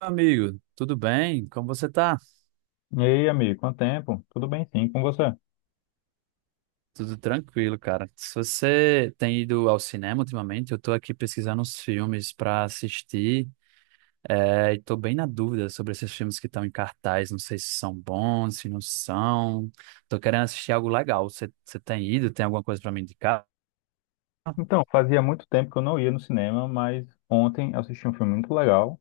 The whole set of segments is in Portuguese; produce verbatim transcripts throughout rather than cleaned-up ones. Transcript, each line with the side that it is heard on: right: Amigo, tudo bem? Como você tá?
left: E aí, amigo, quanto tempo? Tudo bem, sim, com você?
right: Tudo tranquilo, cara. Se você tem ido ao cinema ultimamente, eu tô aqui pesquisando uns filmes pra assistir, é, e tô bem na dúvida sobre esses filmes que estão em cartaz, não sei se são bons, se não são. Tô querendo assistir algo legal. Você, você tem ido? Tem alguma coisa pra me indicar?
left: Então, fazia muito tempo que eu não ia no cinema, mas ontem eu assisti um filme muito legal,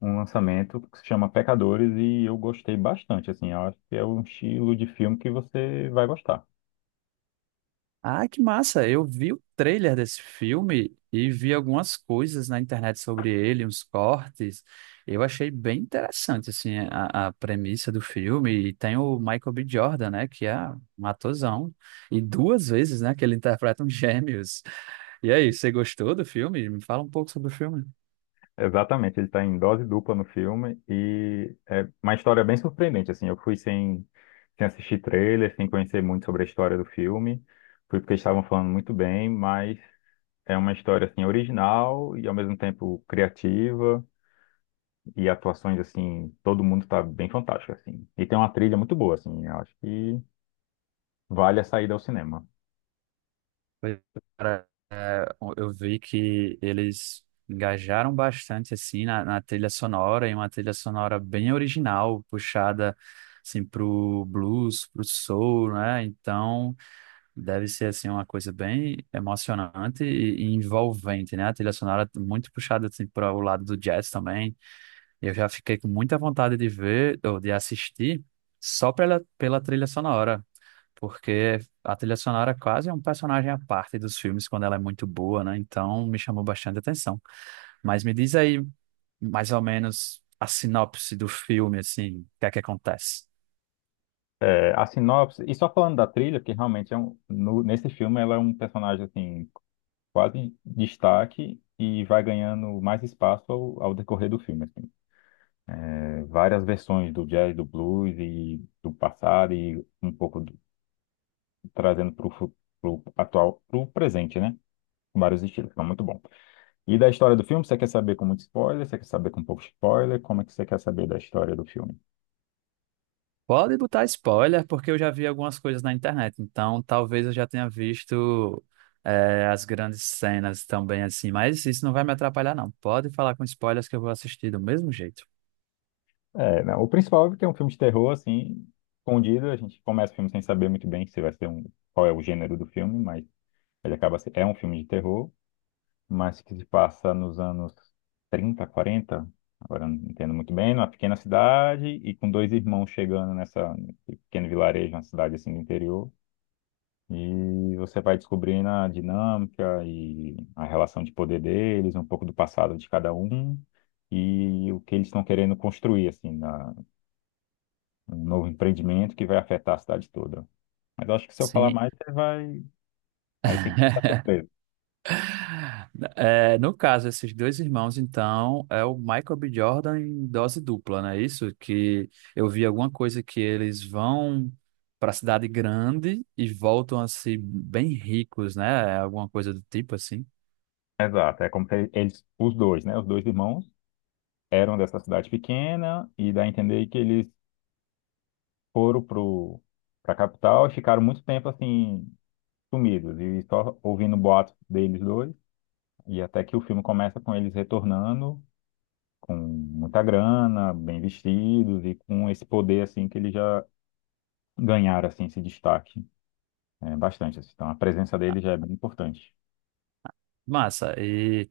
left: um lançamento que se chama Pecadores e eu gostei bastante, assim, eu acho que é um estilo de filme que você vai gostar.
right: Ah, que massa! Eu vi o trailer desse filme e vi algumas coisas na internet sobre ele, uns cortes. Eu achei bem interessante, assim, a, a premissa do filme. E tem o Michael B. Jordan, né, que é um atorzão. E duas vezes, né, que ele interpreta um gêmeos. E aí, você gostou do filme? Me fala um pouco sobre o filme.
left: Exatamente, ele está em dose dupla no filme e é uma história bem surpreendente, assim, eu fui sem, sem assistir trailer, sem conhecer muito sobre a história do filme, fui porque estavam falando muito bem, mas é uma história, assim, original e ao mesmo tempo criativa, e atuações, assim, todo mundo tá bem fantástico, assim. E tem uma trilha muito boa, assim, eu acho que vale a saída ao cinema.
right: Foi. Eu vi que eles engajaram bastante assim na, na trilha sonora, e uma trilha sonora bem original, puxada assim pro blues, pro soul, né? Então, deve ser assim uma coisa bem emocionante e, e envolvente, né? A trilha sonora muito puxada assim para o lado do jazz também. Eu já fiquei com muita vontade de ver ou de assistir só pela, pela trilha sonora porque a trilha sonora quase é um personagem à parte dos filmes quando ela é muito boa, né? Então me chamou bastante atenção. Mas me diz aí mais ou menos a sinopse do filme, assim, o que é que acontece?
left: É, a sinopse, e só falando da trilha, que realmente é um, no- nesse filme ela é um personagem, assim, quase destaque e vai ganhando mais espaço ao, ao decorrer do filme, assim. É, várias versões do jazz, do blues e do passado e um pouco do- trazendo para o atual para o presente, né? Vários estilos, então muito bom. E da história do filme, você quer saber com muito spoiler? Você quer saber com pouco spoiler? Como é que você quer saber da história do filme?
right: Pode botar spoiler, porque eu já vi algumas coisas na internet, então talvez eu já tenha visto é, as grandes cenas também, assim, mas isso não vai me atrapalhar, não. Pode falar com spoilers que eu vou assistir do mesmo jeito.
left: É, não, o principal é que é um filme de terror, assim, escondido. A gente começa o filme sem saber muito bem se vai ser um, qual é o gênero do filme, mas ele acaba se- é um filme de terror, mas que se passa nos anos trinta, quarenta. Agora eu não entendo muito bem, numa pequena cidade e com dois irmãos chegando nessa nesse pequeno vilarejo, uma cidade assim do interior. E você vai descobrindo a dinâmica e a relação de poder deles, um pouco do passado de cada um e o que eles estão querendo construir, assim, na, um novo empreendimento que vai afetar a cidade toda. Mas eu acho que se eu falar
right: Sim.
left: mais, você vai. Aí tem que ficar surpreso.
right: É, no caso, esses dois irmãos, então, é o Michael B. Jordan em dose dupla, né? Isso que eu vi alguma coisa que eles vão para a cidade grande e voltam a ser bem ricos, né? Alguma coisa do tipo assim.
left: Exato, é como se eles, os dois, né? Os dois irmãos eram dessa cidade pequena e dá a entender que eles foram pro, pra capital e ficaram muito tempo, assim, sumidos e só ouvindo boatos deles dois. E até que o filme começa com eles retornando com muita grana, bem vestidos e com esse poder assim que eles já ganharam assim esse destaque, é, bastante, assim. Então a presença dele já é bem importante.
right: Massa. E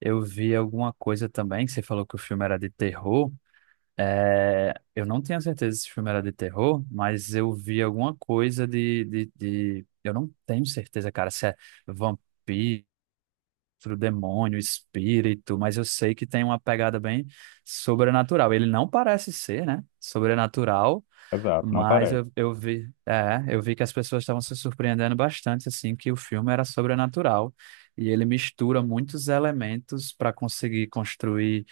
right: eu vi alguma coisa também que você falou que o filme era de terror. É, eu não tenho certeza se o filme era de terror, mas eu vi alguma coisa de, de, de... Eu não tenho certeza, cara, se é vampiro, monstro, demônio, espírito, mas eu sei que tem uma pegada bem sobrenatural. Ele não parece ser, né? Sobrenatural,
left: Exato, não
right: mas
left: parece.
right: eu, eu vi, é, eu vi que as pessoas estavam se surpreendendo bastante, assim, que o filme era sobrenatural. E ele mistura muitos elementos para conseguir construir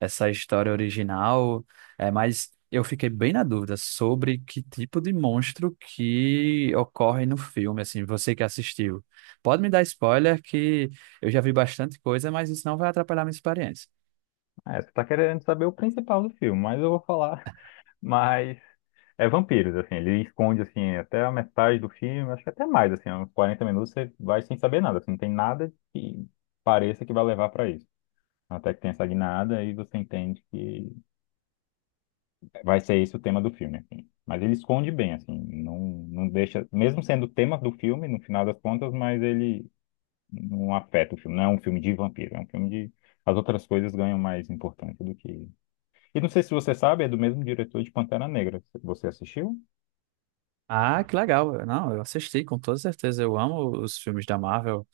right: essa história original, é, mas eu fiquei bem na dúvida sobre que tipo de monstro que ocorre no filme, assim, você que assistiu. Pode me dar spoiler que eu já vi bastante coisa, mas isso não vai atrapalhar minha experiência.
left: É, você tá querendo saber o principal do filme, mas eu vou falar. Mas é vampiros, assim, ele esconde assim até a metade do filme, acho que até mais, assim, uns quarenta minutos você vai sem saber nada, assim, não tem nada que pareça que vai levar para isso. Até que tem essa guinada e você entende que vai ser esse o tema do filme, assim. Mas ele esconde bem, assim, não, não deixa, mesmo sendo o tema do filme, no final das contas, mas ele não afeta o filme. Não é um filme de vampiro, é um filme de. As outras coisas ganham mais importância do que. E não sei se você sabe, é do mesmo diretor de Pantera Negra. Você assistiu?
right: Ah, que legal. Não, eu assisti com toda certeza. Eu amo os filmes da Marvel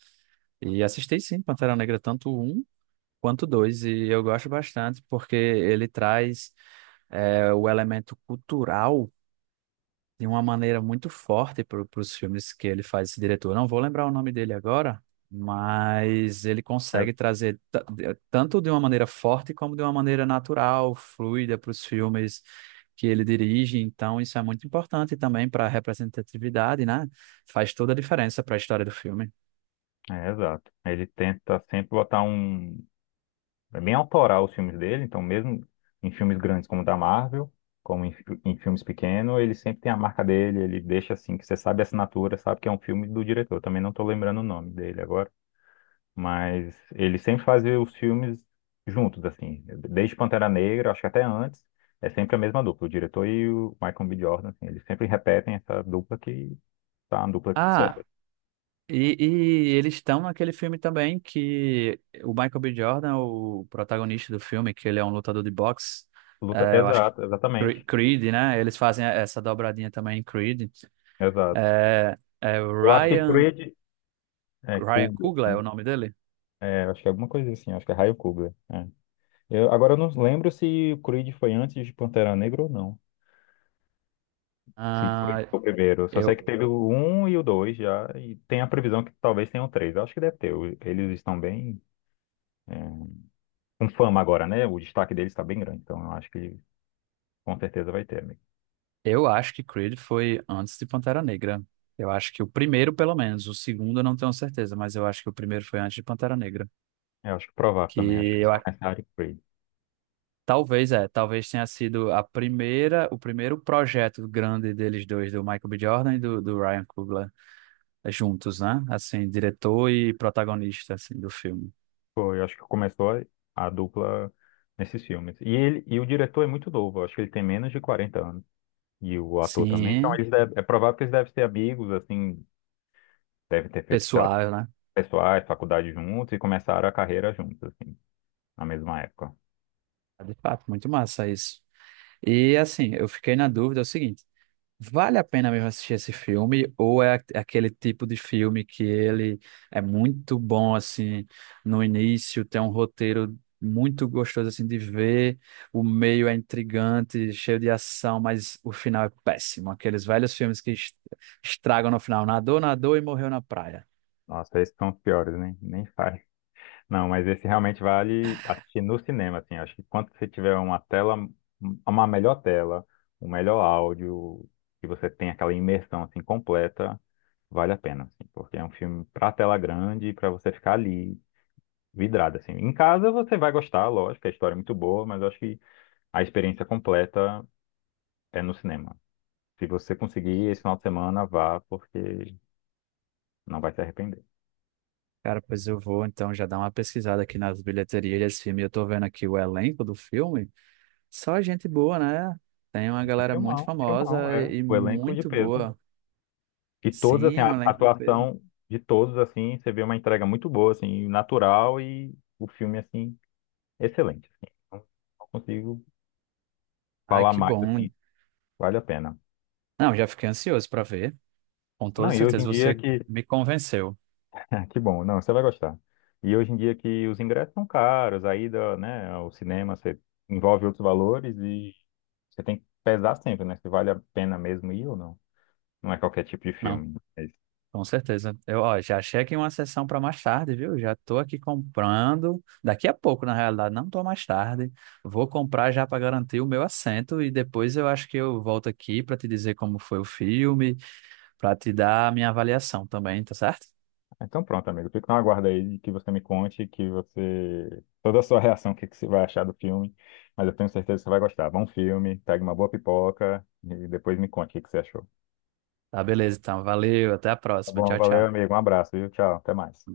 right: e assisti sim Pantera Negra, tanto o um quanto o dois, e eu gosto bastante porque ele traz é, o elemento cultural de uma maneira muito forte para os filmes que ele faz, esse diretor. Não vou lembrar o nome dele agora, mas ele
left: É,
right: consegue trazer ta- de- tanto de uma maneira forte como de uma maneira natural, fluida para os filmes que ele dirige. Então, isso é muito importante também para a representatividade, né? Faz toda a diferença para a história do filme.
left: é, exato. Ele tenta sempre botar um, é bem autoral os filmes dele, então mesmo em filmes grandes como o da Marvel, como em, fi- em filmes pequenos, ele sempre tem a marca dele, ele deixa assim, que você sabe a assinatura, sabe que é um filme do diretor. Eu também não estou lembrando o nome dele agora, mas ele sempre faz os filmes juntos, assim, desde Pantera Negra, acho que até antes, é sempre a mesma dupla, o diretor e o Michael B. Jordan, assim, eles sempre repetem essa dupla que tá uma dupla de
right: Ah.
left: sucesso.
right: E, e eles estão naquele filme também que o Michael B. Jordan, o protagonista do filme, que ele é um lutador de boxe,
left: Luta,
right: é, eu acho que
left: exato,
right: Cre-
left: exatamente,
right: Creed, né? Eles fazem essa dobradinha também em Creed.
left: exato.
right: É, é o
left: Eu acho que Luta.
right: Ryan,
left: Creed é
right: Ryan
left: cool.
right: Coogler é o nome dele?
left: É, acho que é alguma coisa assim, acho que é Raio Cobra. É. Eu, agora eu não lembro se o Creed foi antes de Pantera Negra ou não. Se o Creed
right: Ah,
left: foi o primeiro. Só sei que
right: eu,
left: teve o um e o dois já, e tem a previsão que talvez tenha o três. Acho que deve ter. O- Eles estão bem, é, com fama agora, né? O destaque deles está bem grande, então eu acho que com certeza vai ter, amigo.
right: eu acho que Creed foi antes de Pantera Negra. Eu acho que o primeiro, pelo menos. O segundo eu não tenho certeza, mas eu acho que o primeiro foi antes de Pantera Negra.
left: É, eu acho que provável também, acho
right: Que
left: que
right: eu.
left: só nessa área Creed.
right: Talvez é, talvez tenha sido a primeira, o primeiro projeto grande deles dois, do Michael B. Jordan e do, do Ryan Coogler, é, juntos, né? Assim, diretor e protagonista, assim, do filme.
left: Foi, eu acho que começou a, a dupla nesses filmes. E, ele, e o diretor é muito novo, eu acho que ele tem menos de quarenta anos. E o ator também. Então,
right: Sim,
left: eles deve- é provável que eles devem ser amigos, assim, devem ter feito, sei lá,
right: pessoal, né?
left: pessoais, faculdade juntos e começaram a carreira juntos, assim, na mesma época.
right: De fato, muito massa isso. E assim, eu fiquei na dúvida é o seguinte, vale a pena mesmo assistir esse filme, ou é a- aquele tipo de filme que ele é muito bom, assim, no início, tem um roteiro muito gostoso, assim, de ver, o meio é intrigante, cheio de ação, mas o final é péssimo, aqueles velhos filmes que es- estragam no final, nadou, nadou e morreu na praia.
left: Nossa, esses são os piores, né? Nem faz. Não, mas esse realmente vale assistir no cinema, assim. Acho que quando você tiver uma tela, uma melhor tela, um melhor áudio, que você tem aquela imersão, assim, completa, vale a pena, assim, porque é um filme pra tela grande, pra você ficar ali vidrado, assim. Em casa você vai gostar, lógico, a história é muito boa, mas eu acho que a experiência completa é no cinema. Se você conseguir esse final de semana, vá, porque não vai se arrepender.
right: Cara, pois eu vou, então, já dar uma pesquisada aqui nas bilheterias desse filme, eu tô vendo aqui o elenco do filme, só gente boa, né? Tem uma
left: Um
right: galera muito
left: filmão, um filmão,
right: famosa
left: é.
right: e e
left: O elenco de
right: muito
left: peso.
right: boa.
left: E todos, assim,
right: Sim,
left: a
right: um
left: a
right: elenco de peso.
left: atuação de todos, assim, você vê uma entrega muito boa, assim, natural e o filme, assim, excelente, assim. Não não consigo
right: Ai,
left: falar
right: que
left: mais,
right: bom.
left: assim, vale a pena.
right: Não, já fiquei ansioso para ver. Com
left: Não,
right: toda
left: e hoje
right: certeza
left: em dia
right: você
left: que
right: me convenceu.
left: ah, que bom, não, você vai gostar. E hoje em dia que os ingressos são caros, a ida, né, ao cinema você envolve outros valores e você tem que pesar sempre, né, se vale a pena mesmo ir ou não. Não é qualquer tipo de
right: Não,
left: filme. É
right: com certeza. Eu, ó, já achei aqui uma sessão para mais tarde, viu? Já tô aqui comprando. Daqui a pouco, na realidade, não tô mais tarde. Vou comprar já para garantir o meu assento e depois eu acho que eu volto aqui para te dizer como foi o filme, para te dar a minha avaliação também, tá certo?
left: então pronto, amigo, fico na aguarda aí de que você me conte, que você... toda a sua reação, o que que você vai achar do filme, mas eu tenho certeza que você vai gostar. Bom filme, pegue uma boa pipoca e depois me conte o que que você achou.
right: Tá, beleza, então. Valeu, até a
left: Tá
right: próxima.
left: bom,
right: Tchau,
left: valeu,
right: tchau.
left: amigo, um abraço, viu? Tchau, até mais.